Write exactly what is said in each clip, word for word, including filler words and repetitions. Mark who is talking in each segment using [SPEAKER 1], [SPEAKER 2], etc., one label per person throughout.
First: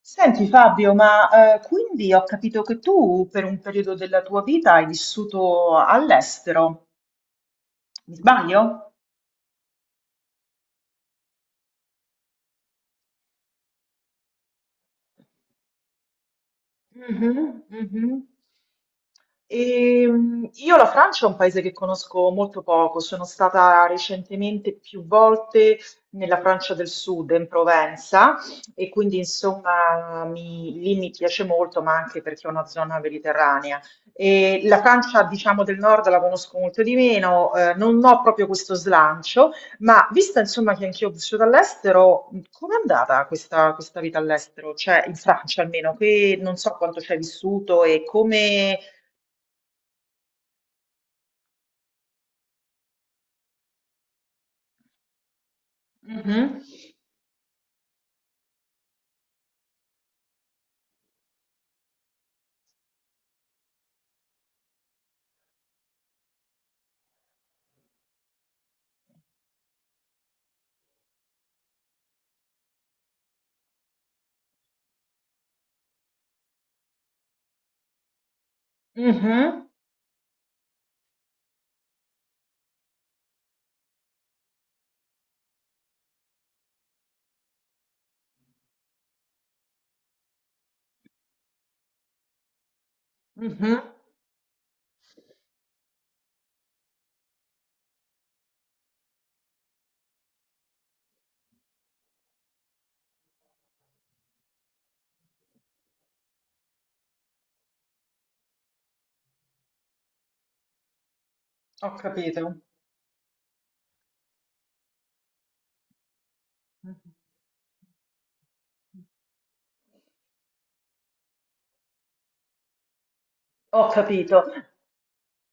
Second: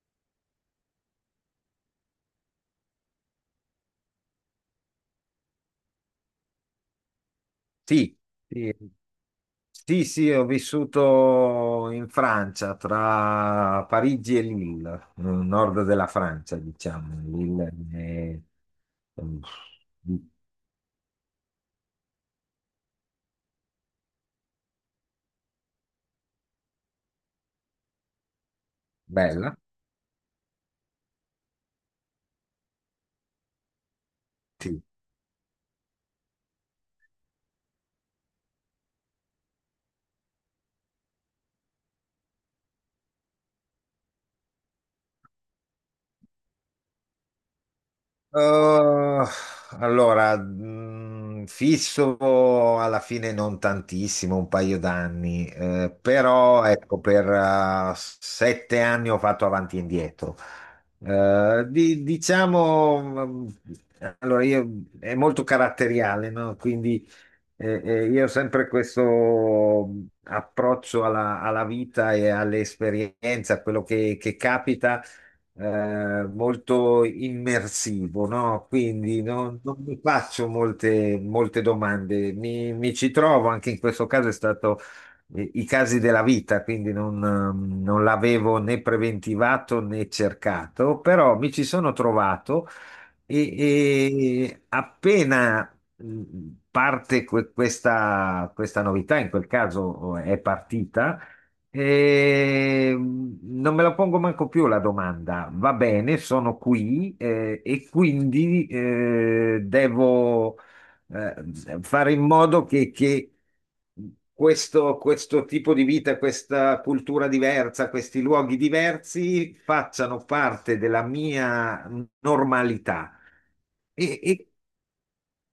[SPEAKER 1] Senti Fabio, ma eh, quindi ho capito che tu per un periodo della tua vita hai vissuto all'estero, mi
[SPEAKER 2] Sì,
[SPEAKER 1] sbaglio?
[SPEAKER 2] sì, sì, sì, ho vissuto in Francia, tra Parigi e Lille, nel nord della Francia, diciamo.
[SPEAKER 1] Mhm,
[SPEAKER 2] Lille
[SPEAKER 1] mhm.
[SPEAKER 2] è, eh,
[SPEAKER 1] Ehm, io la Francia è un paese che conosco molto poco, sono stata recentemente più volte nella Francia del Sud, in Provenza, e quindi
[SPEAKER 2] bella.
[SPEAKER 1] insomma mi- lì mi piace molto, ma anche perché è una zona mediterranea. E la
[SPEAKER 2] Sì.
[SPEAKER 1] Francia, diciamo, del nord la conosco molto di meno, eh, non ho proprio questo slancio, ma vista insomma che anch'io ho vissuto all'estero, com'è andata questa, questa vita all'estero? Cioè in Francia almeno, che non so quanto ci hai vissuto e come...
[SPEAKER 2] Uh, allora, mh, fisso alla fine non tantissimo, un paio d'anni, eh,
[SPEAKER 1] Mhm,
[SPEAKER 2] però ecco, per uh, sette anni ho fatto avanti e indietro. Eh, di- diciamo, mh, allora io è molto caratteriale, no? Quindi eh, eh, io ho sempre questo mm, approccio alla, alla vita e all'esperienza, a quello che che capita, eh, molto immersivo, no? Quindi non,
[SPEAKER 1] mhm,
[SPEAKER 2] non mi faccio molte, molte domande, mi, mi ci trovo, anche in questo caso è stato, eh, i casi della vita, quindi non, ehm, non l'avevo né preventivato né cercato, però mi ci sono trovato. e,
[SPEAKER 1] mhm.
[SPEAKER 2] e appena... mh, parte que- questa, questa novità. In quel caso, eh, è partita, eh, non me la pongo manco più la domanda. Va bene, sono qui, eh, e quindi, eh, devo, eh,
[SPEAKER 1] Ho
[SPEAKER 2] fare in
[SPEAKER 1] capito,
[SPEAKER 2] modo che, che questo, questo tipo di vita, questa cultura diversa, questi luoghi diversi facciano parte della mia normalità.
[SPEAKER 1] ho
[SPEAKER 2] E,
[SPEAKER 1] capito.
[SPEAKER 2] e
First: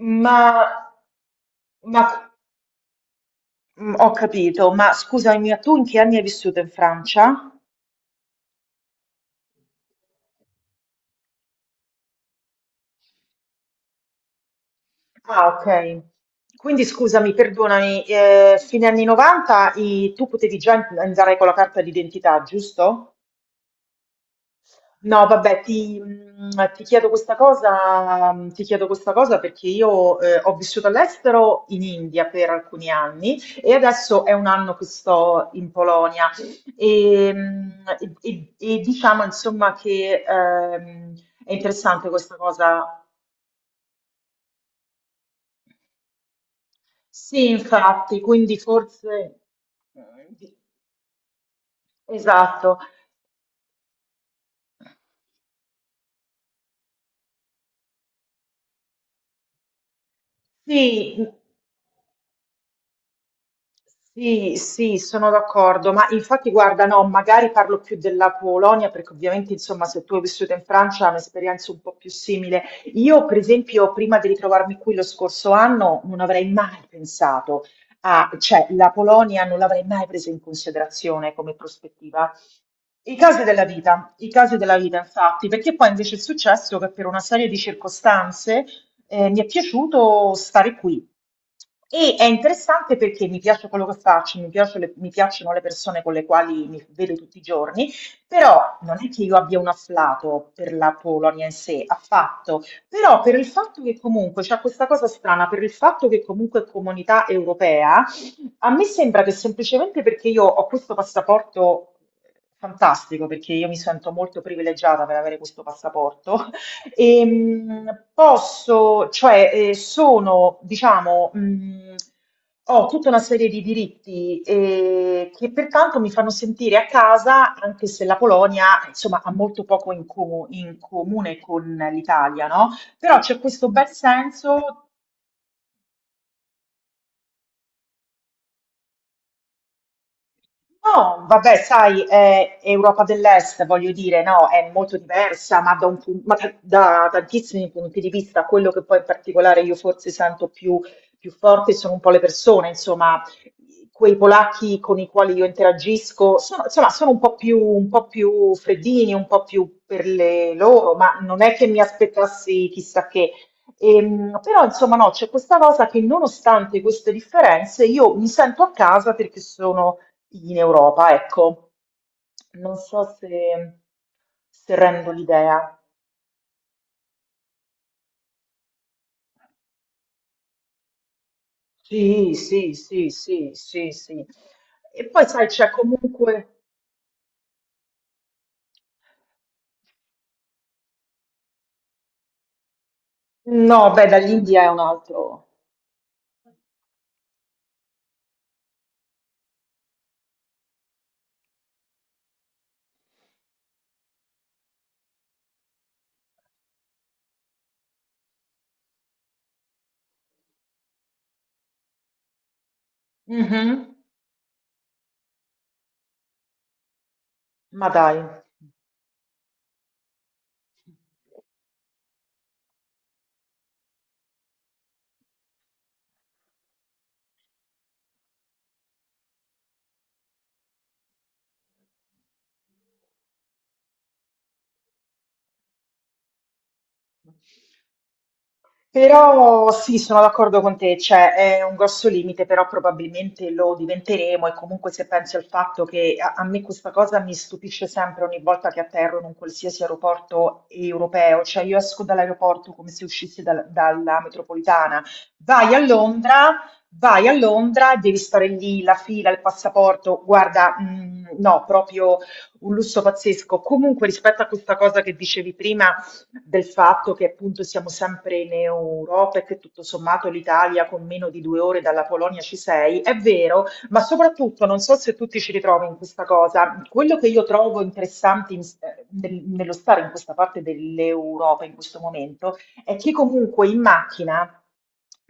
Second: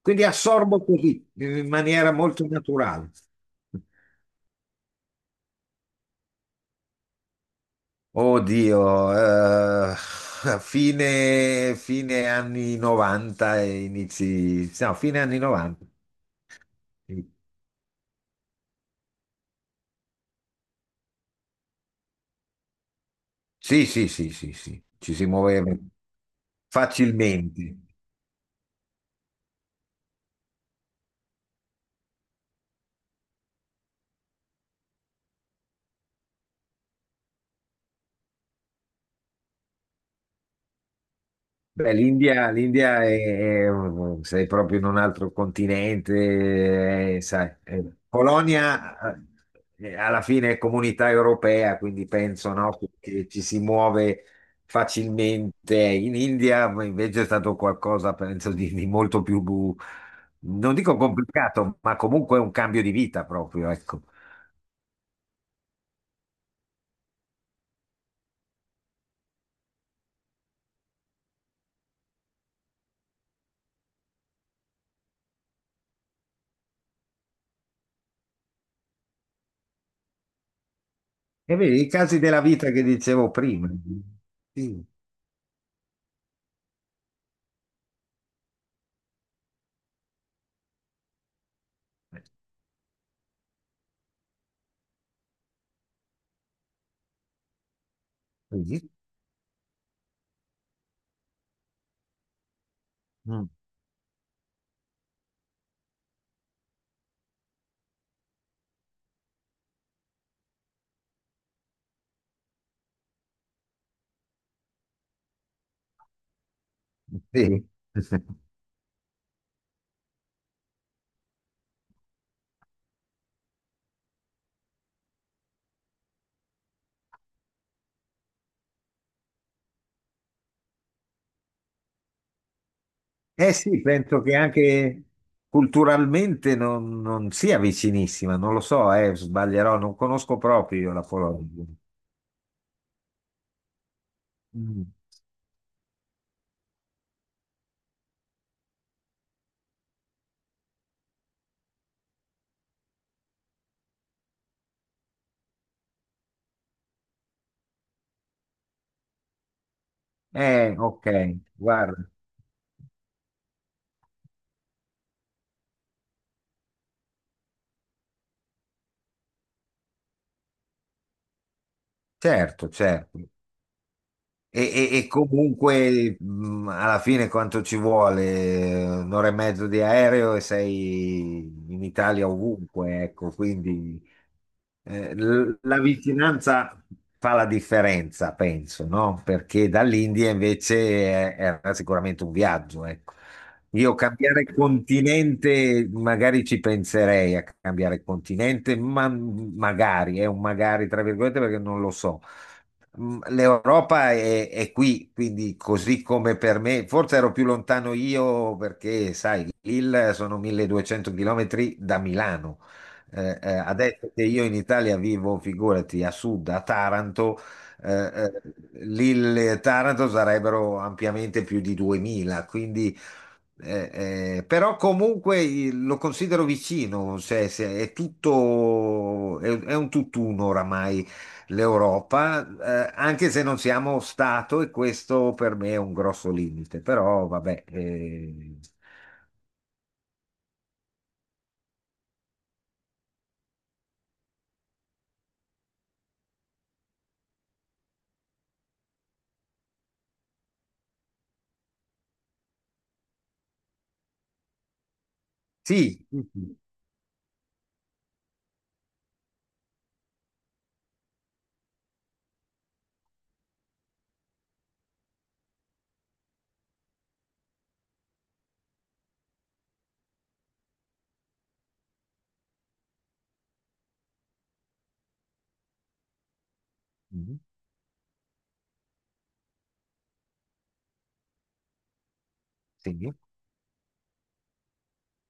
[SPEAKER 2] quindi
[SPEAKER 1] Ma,
[SPEAKER 2] assorbo così, in maniera
[SPEAKER 1] ma-
[SPEAKER 2] molto naturale.
[SPEAKER 1] mm, Ho capito, ma scusami, ma tu in che anni hai vissuto in Francia?
[SPEAKER 2] Oddio, eh, fine, fine anni novanta e inizi, no, fine anni
[SPEAKER 1] Ah,
[SPEAKER 2] novanta.
[SPEAKER 1] ok. Quindi scusami, perdonami, eh, fine anni novanta i- tu potevi già andare con la carta d'identità, giusto?
[SPEAKER 2] Sì, sì, sì, sì, sì, ci
[SPEAKER 1] No,
[SPEAKER 2] si
[SPEAKER 1] vabbè,
[SPEAKER 2] muoveva
[SPEAKER 1] ti, mh, ti chiedo questa
[SPEAKER 2] facilmente.
[SPEAKER 1] cosa, mh, ti chiedo questa cosa perché io eh, ho vissuto all'estero in India per alcuni anni e adesso è un anno che sto in Polonia e, mh, e- e- e diciamo insomma che ehm, è
[SPEAKER 2] Beh,
[SPEAKER 1] interessante questa
[SPEAKER 2] l'India
[SPEAKER 1] cosa.
[SPEAKER 2] l'India è, è un- sei proprio in un altro continente, eh,
[SPEAKER 1] Sì,
[SPEAKER 2] sai. Eh,
[SPEAKER 1] infatti, quindi
[SPEAKER 2] Polonia,
[SPEAKER 1] forse...
[SPEAKER 2] eh, eh, alla fine è comunità europea, quindi penso, no,
[SPEAKER 1] Esatto.
[SPEAKER 2] che che ci si muove facilmente. In India invece è stato qualcosa, penso, di, di molto più, non dico
[SPEAKER 1] Sì,
[SPEAKER 2] complicato, ma comunque un cambio di vita proprio, ecco.
[SPEAKER 1] sì, sì, sono d'accordo, ma infatti guarda, no, magari parlo più della Polonia perché ovviamente, insomma, se tu hai vissuto in Francia è un'esperienza un po' più simile. Io, per esempio, prima di ritrovarmi qui lo scorso anno, non avrei mai pensato a, cioè, la Polonia non l'avrei mai presa in considerazione come
[SPEAKER 2] E vedi, i casi
[SPEAKER 1] prospettiva.
[SPEAKER 2] della vita che
[SPEAKER 1] I
[SPEAKER 2] dicevo
[SPEAKER 1] casi della
[SPEAKER 2] prima.
[SPEAKER 1] vita, i casi della
[SPEAKER 2] Sì.
[SPEAKER 1] vita, infatti, perché poi invece è successo che per una serie di circostanze eh, mi è piaciuto stare qui. E è interessante perché mi piace quello che faccio, mi piace le- mi piacciono le persone con le quali mi vedo tutti i giorni,
[SPEAKER 2] Eh,
[SPEAKER 1] però
[SPEAKER 2] sì.
[SPEAKER 1] non è che io abbia un afflato per la Polonia in sé, affatto, però per il
[SPEAKER 2] Mm.
[SPEAKER 1] fatto che comunque c'è questa cosa strana, per il fatto che comunque è comunità europea, a me sembra che semplicemente perché io ho questo passaporto fantastico, perché io mi sento molto privilegiata per avere questo passaporto.
[SPEAKER 2] Sì.
[SPEAKER 1] Ehm, posso, cioè, eh, Sono, diciamo, mh, ho tutta una serie di diritti eh, che pertanto mi fanno sentire a casa, anche se la Polonia, insomma, ha molto poco in, co- in comune con l'Italia, no? Però c'è
[SPEAKER 2] Eh
[SPEAKER 1] questo
[SPEAKER 2] sì,
[SPEAKER 1] bel
[SPEAKER 2] penso che
[SPEAKER 1] senso.
[SPEAKER 2] anche culturalmente non, non sia vicinissima, non lo so, eh, sbaglierò, non conosco proprio io la
[SPEAKER 1] No, vabbè,
[SPEAKER 2] Polonia.
[SPEAKER 1] sai, è Europa dell'Est, voglio dire, no, è
[SPEAKER 2] Mm.
[SPEAKER 1] molto diversa, ma, da, un pun- ma da- da tantissimi punti di vista, quello che poi in particolare io forse sento più, più forte sono un po' le persone, insomma, quei polacchi con i quali io interagisco, sono, insomma, sono un po' più, un po' più freddini, un po' più per le
[SPEAKER 2] Eh,
[SPEAKER 1] loro,
[SPEAKER 2] ok,
[SPEAKER 1] ma non è che mi
[SPEAKER 2] guarda,
[SPEAKER 1] aspettassi chissà che. Ehm, però insomma no, c'è questa cosa che nonostante queste differenze io mi sento a casa perché sono in Europa, ecco,
[SPEAKER 2] certo,
[SPEAKER 1] non so
[SPEAKER 2] certo.
[SPEAKER 1] se,
[SPEAKER 2] E,
[SPEAKER 1] se
[SPEAKER 2] e- e
[SPEAKER 1] rendo l'idea.
[SPEAKER 2] Comunque, mh, alla fine quanto ci vuole? Un'ora e mezzo di aereo e sei in Italia
[SPEAKER 1] Sì, sì,
[SPEAKER 2] ovunque,
[SPEAKER 1] sì,
[SPEAKER 2] ecco,
[SPEAKER 1] sì, sì,
[SPEAKER 2] quindi,
[SPEAKER 1] sì. E
[SPEAKER 2] eh,
[SPEAKER 1] poi sai,
[SPEAKER 2] l-
[SPEAKER 1] c'è
[SPEAKER 2] la
[SPEAKER 1] comunque...
[SPEAKER 2] vicinanza fa la differenza, penso, no? Perché dall'India invece, eh, era sicuramente un viaggio, ecco.
[SPEAKER 1] No,
[SPEAKER 2] Io
[SPEAKER 1] beh,
[SPEAKER 2] cambiare
[SPEAKER 1] dall'India è un altro.
[SPEAKER 2] continente, magari ci penserei a cambiare continente, ma magari, è un magari tra virgolette perché non lo so. Mm, l'Europa è, è qui, quindi così come per me, forse ero più lontano io perché, sai, il sono milleduecento chilometri da Milano, eh, eh,
[SPEAKER 1] Mhm.
[SPEAKER 2] adesso che io in Italia vivo, figurati, a sud, a Taranto,
[SPEAKER 1] Ma
[SPEAKER 2] eh,
[SPEAKER 1] dai.
[SPEAKER 2] eh, lì le Taranto sarebbero ampiamente più di duemila, quindi, eh, eh, però comunque, eh, lo considero vicino, cioè, se è tutto, è, è un tutt'uno oramai l'Europa, eh, anche se non siamo stato e questo per me è un grosso limite, però vabbè, eh,
[SPEAKER 1] Però sì, sono d'accordo con te, cioè è un grosso limite, però probabilmente lo diventeremo e comunque se pensi al fatto che a, a me questa cosa mi stupisce sempre ogni volta che atterro in un qualsiasi aeroporto europeo, cioè io esco dall'aeroporto come se uscissi dal- dalla metropolitana, vai a
[SPEAKER 2] sì, sì,
[SPEAKER 1] Londra,
[SPEAKER 2] sì.
[SPEAKER 1] vai a Londra, devi stare lì, la fila, il passaporto, guarda, mh, no, proprio un lusso pazzesco. Comunque rispetto a questa cosa che dicevi prima, del fatto che appunto siamo sempre in Europa e che tutto sommato l'Italia con meno di due ore dalla Polonia ci sei, è vero, ma soprattutto non so se tu ti ci ritrovi in questa cosa, quello che
[SPEAKER 2] Mhm.
[SPEAKER 1] io trovo interessante in- eh, nel- nello stare in questa parte dell'Europa in questo momento è che
[SPEAKER 2] Sì,
[SPEAKER 1] comunque in macchina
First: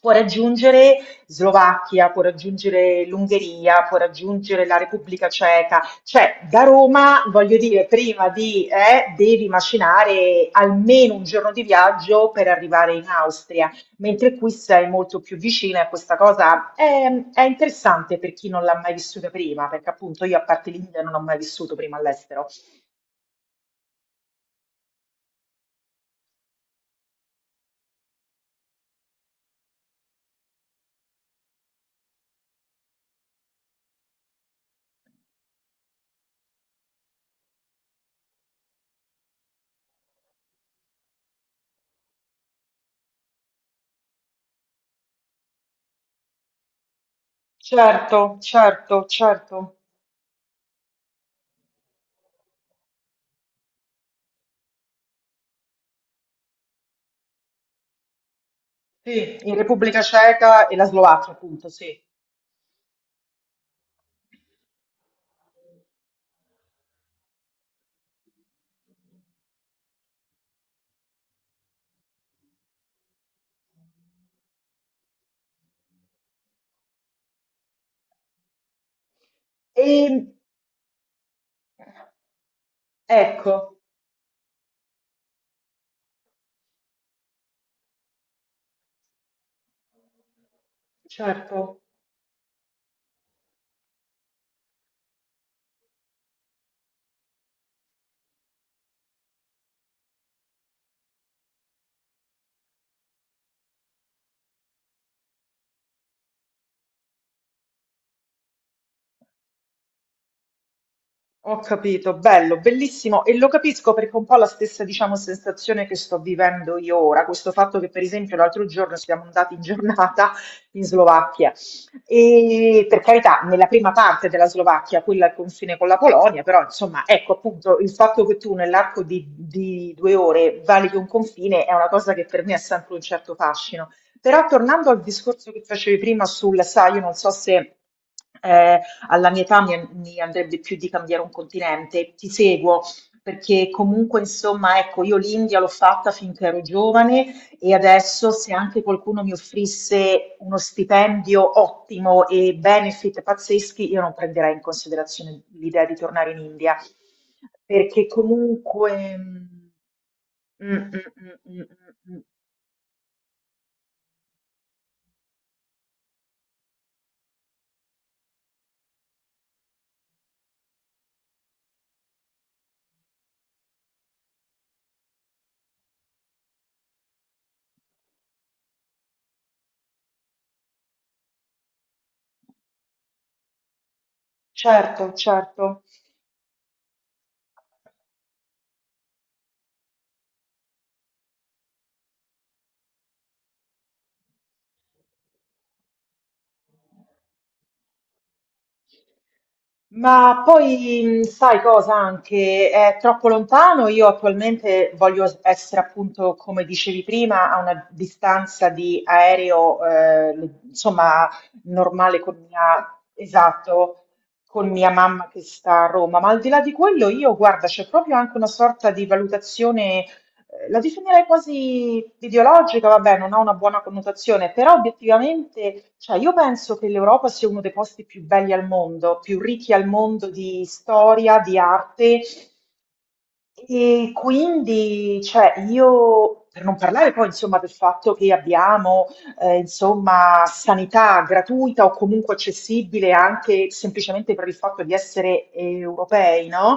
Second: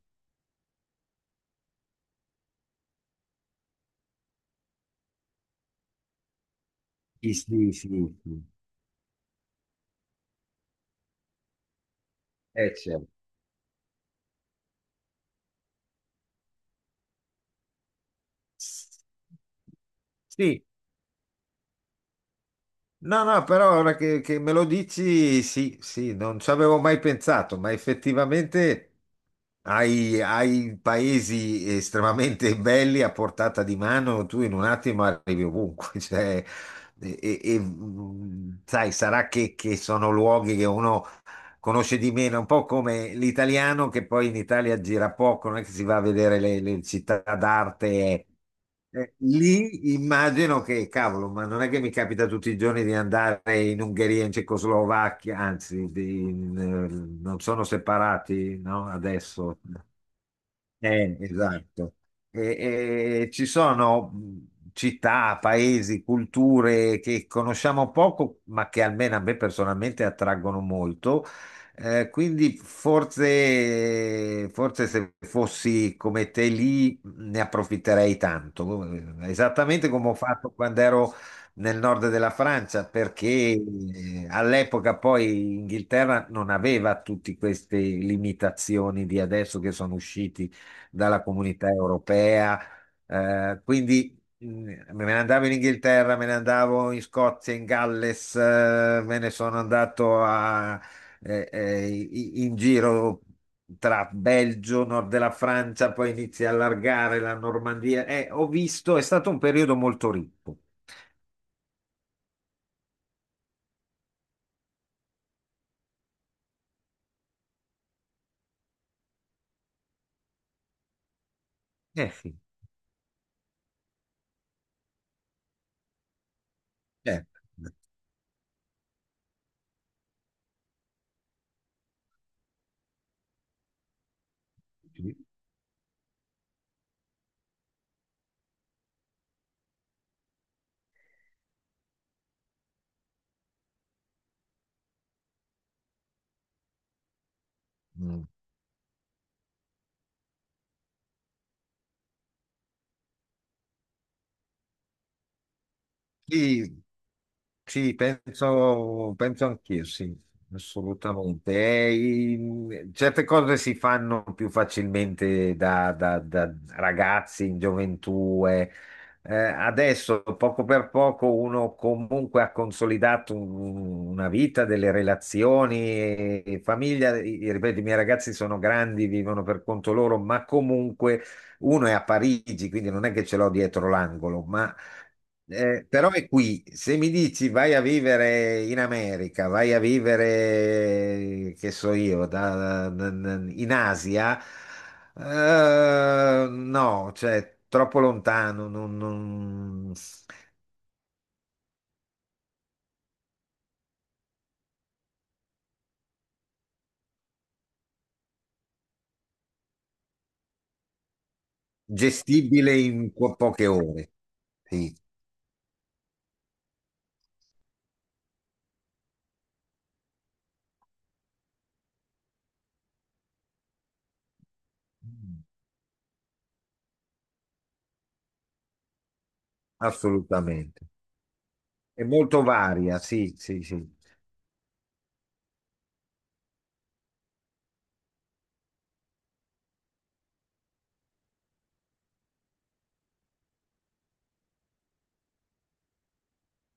[SPEAKER 1] può raggiungere Slovacchia, può raggiungere l'Ungheria, può raggiungere la Repubblica Ceca, cioè, da Roma,
[SPEAKER 2] sì,
[SPEAKER 1] voglio
[SPEAKER 2] sì.
[SPEAKER 1] dire,
[SPEAKER 2] Sì,
[SPEAKER 1] prima
[SPEAKER 2] sì.
[SPEAKER 1] di, eh, devi macinare almeno un giorno di viaggio per
[SPEAKER 2] Eh,
[SPEAKER 1] arrivare in
[SPEAKER 2] certo.
[SPEAKER 1] Austria, mentre qui sei molto più vicina e questa cosa è, è interessante per chi non l'ha mai vissuta prima, perché appunto io a
[SPEAKER 2] Sì,
[SPEAKER 1] parte l'India non ho mai vissuto prima all'estero.
[SPEAKER 2] no, no, però ora che, che me lo dici, sì, sì, non ci avevo mai pensato, ma effettivamente hai, hai paesi estremamente belli a portata di mano, tu in un attimo arrivi ovunque, cioè, e, e- e, mm, sai, sarà che, che sono luoghi che uno conosce di meno, un po' come l'italiano che poi in Italia gira poco, non è che si va a vedere le, le città d'arte.
[SPEAKER 1] Certo, certo,
[SPEAKER 2] Eh,
[SPEAKER 1] certo.
[SPEAKER 2] lì immagino che, cavolo, ma non è che mi capita tutti i giorni di andare in Ungheria, in Cecoslovacchia, anzi, di- in, eh, non sono separati, no?
[SPEAKER 1] Sì, in
[SPEAKER 2] Adesso.
[SPEAKER 1] Repubblica Ceca e la
[SPEAKER 2] Eh,
[SPEAKER 1] Slovacchia, appunto,
[SPEAKER 2] esatto.
[SPEAKER 1] sì.
[SPEAKER 2] E- e ci sono, mh, città, paesi, culture che conosciamo poco, ma che almeno a me personalmente attraggono molto. Eh, quindi forse, forse se fossi come te lì ne approfitterei tanto. Eh, esattamente come ho
[SPEAKER 1] E
[SPEAKER 2] fatto quando ero nel nord della Francia, perché,
[SPEAKER 1] ecco,
[SPEAKER 2] eh, all'epoca poi Inghilterra non aveva tutte queste limitazioni di adesso che sono usciti dalla comunità
[SPEAKER 1] certo.
[SPEAKER 2] europea. Eh, quindi, mh, me ne andavo in Inghilterra, me ne andavo in Scozia, in Galles, eh, me ne sono andato a- eh, eh, i- in giro tra Belgio, nord della Francia, poi inizi a allargare la Normandia. Eh, ho visto, è stato un periodo molto ricco.
[SPEAKER 1] Ho capito, bello, bellissimo e lo capisco perché è un po' la stessa, diciamo, sensazione che sto vivendo io ora, questo fatto che per esempio l'altro giorno siamo andati in giornata in Slovacchia
[SPEAKER 2] Eh sì,
[SPEAKER 1] e per carità, nella prima parte della Slovacchia, quella al confine con la Polonia, però insomma,
[SPEAKER 2] certo.
[SPEAKER 1] ecco appunto il fatto che tu nell'arco di, di due ore valichi un confine è una cosa che per me ha sempre un certo fascino. Però tornando al discorso che facevi prima sul, sai, io non so se... eh, alla mia età mi, an- mi andrebbe più di cambiare un continente. Ti seguo perché comunque, insomma, ecco, io l'India l'ho fatta finché ero giovane e
[SPEAKER 2] Mm.
[SPEAKER 1] adesso se anche qualcuno mi offrisse uno stipendio ottimo e benefit pazzeschi, io non prenderei in considerazione l'idea di tornare in India,
[SPEAKER 2] Sì. Sì,
[SPEAKER 1] perché
[SPEAKER 2] penso,
[SPEAKER 1] comunque...
[SPEAKER 2] penso anch'io, sì,
[SPEAKER 1] Mm, mm, mm,
[SPEAKER 2] assolutamente.
[SPEAKER 1] mm, mm,
[SPEAKER 2] Eh,
[SPEAKER 1] mm, mm,
[SPEAKER 2] i- certe cose si fanno più facilmente da, da- da ragazzi in gioventù, eh. Eh, adesso, poco per poco, uno comunque ha consolidato un- una vita, delle relazioni e, e famiglia. I- ripeto, i miei ragazzi sono grandi, vivono per conto loro, ma comunque uno è a Parigi, quindi non è che ce l'ho dietro l'angolo, ma,
[SPEAKER 1] certo, certo.
[SPEAKER 2] eh, però è qui. Se mi dici vai a vivere in America, vai a vivere, che so io, da- da- da- in Asia, eh, no, cioè troppo lontano, non, non-
[SPEAKER 1] Ma poi mh, sai cosa anche? È troppo lontano. Io attualmente voglio s- essere appunto, come dicevi prima, a una distanza di aereo, eh, le- insomma, normale con
[SPEAKER 2] gestibile
[SPEAKER 1] mia,
[SPEAKER 2] in po- poche
[SPEAKER 1] esatto,
[SPEAKER 2] ore.
[SPEAKER 1] con mia
[SPEAKER 2] Sì,
[SPEAKER 1] mamma che sta a Roma. Ma al di là di quello, io guarda, c'è proprio anche una sorta di valutazione eh, la definirei quasi ideologica, vabbè, non ha una buona connotazione, però obiettivamente, cioè, io penso che l'Europa sia uno dei posti più belli al mondo, più ricchi al mondo di
[SPEAKER 2] assolutamente.
[SPEAKER 1] storia, di
[SPEAKER 2] È
[SPEAKER 1] arte
[SPEAKER 2] molto varia, sì, sì, sì.
[SPEAKER 1] e quindi, cioè, io, per non parlare poi, insomma, del fatto che abbiamo, eh, insomma, sanità gratuita o comunque accessibile anche semplicemente per il fatto di essere europei, no?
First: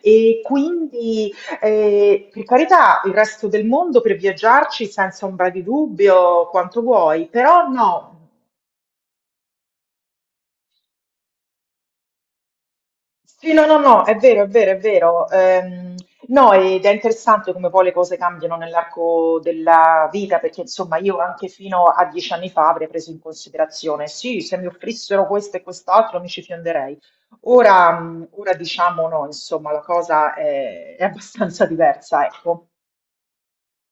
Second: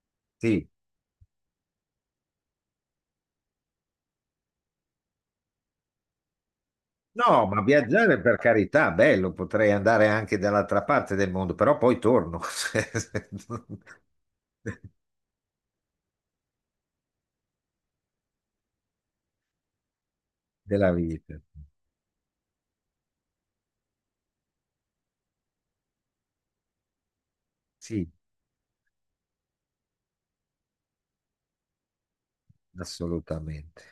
[SPEAKER 1] E
[SPEAKER 2] Sì.
[SPEAKER 1] quindi, eh, per carità, il resto del mondo per viaggiarci senza ombra di dubbio, quanto vuoi,
[SPEAKER 2] No, ma
[SPEAKER 1] però no.
[SPEAKER 2] viaggiare per carità, bello, potrei andare anche dall'altra parte del mondo, però poi torno
[SPEAKER 1] Sì, no, no, no, è vero, è vero, è vero. Ehm, no, ed è interessante come poi le cose cambiano nell'arco della vita, perché
[SPEAKER 2] della
[SPEAKER 1] insomma io
[SPEAKER 2] vita.
[SPEAKER 1] anche fino a dieci anni fa avrei preso in considerazione, sì, se mi offrissero questo e quest'altro mi ci fionderei. Ora,
[SPEAKER 2] Sì,
[SPEAKER 1] mh, ora diciamo no, insomma, la cosa è, è abbastanza diversa, ecco.
[SPEAKER 2] assolutamente.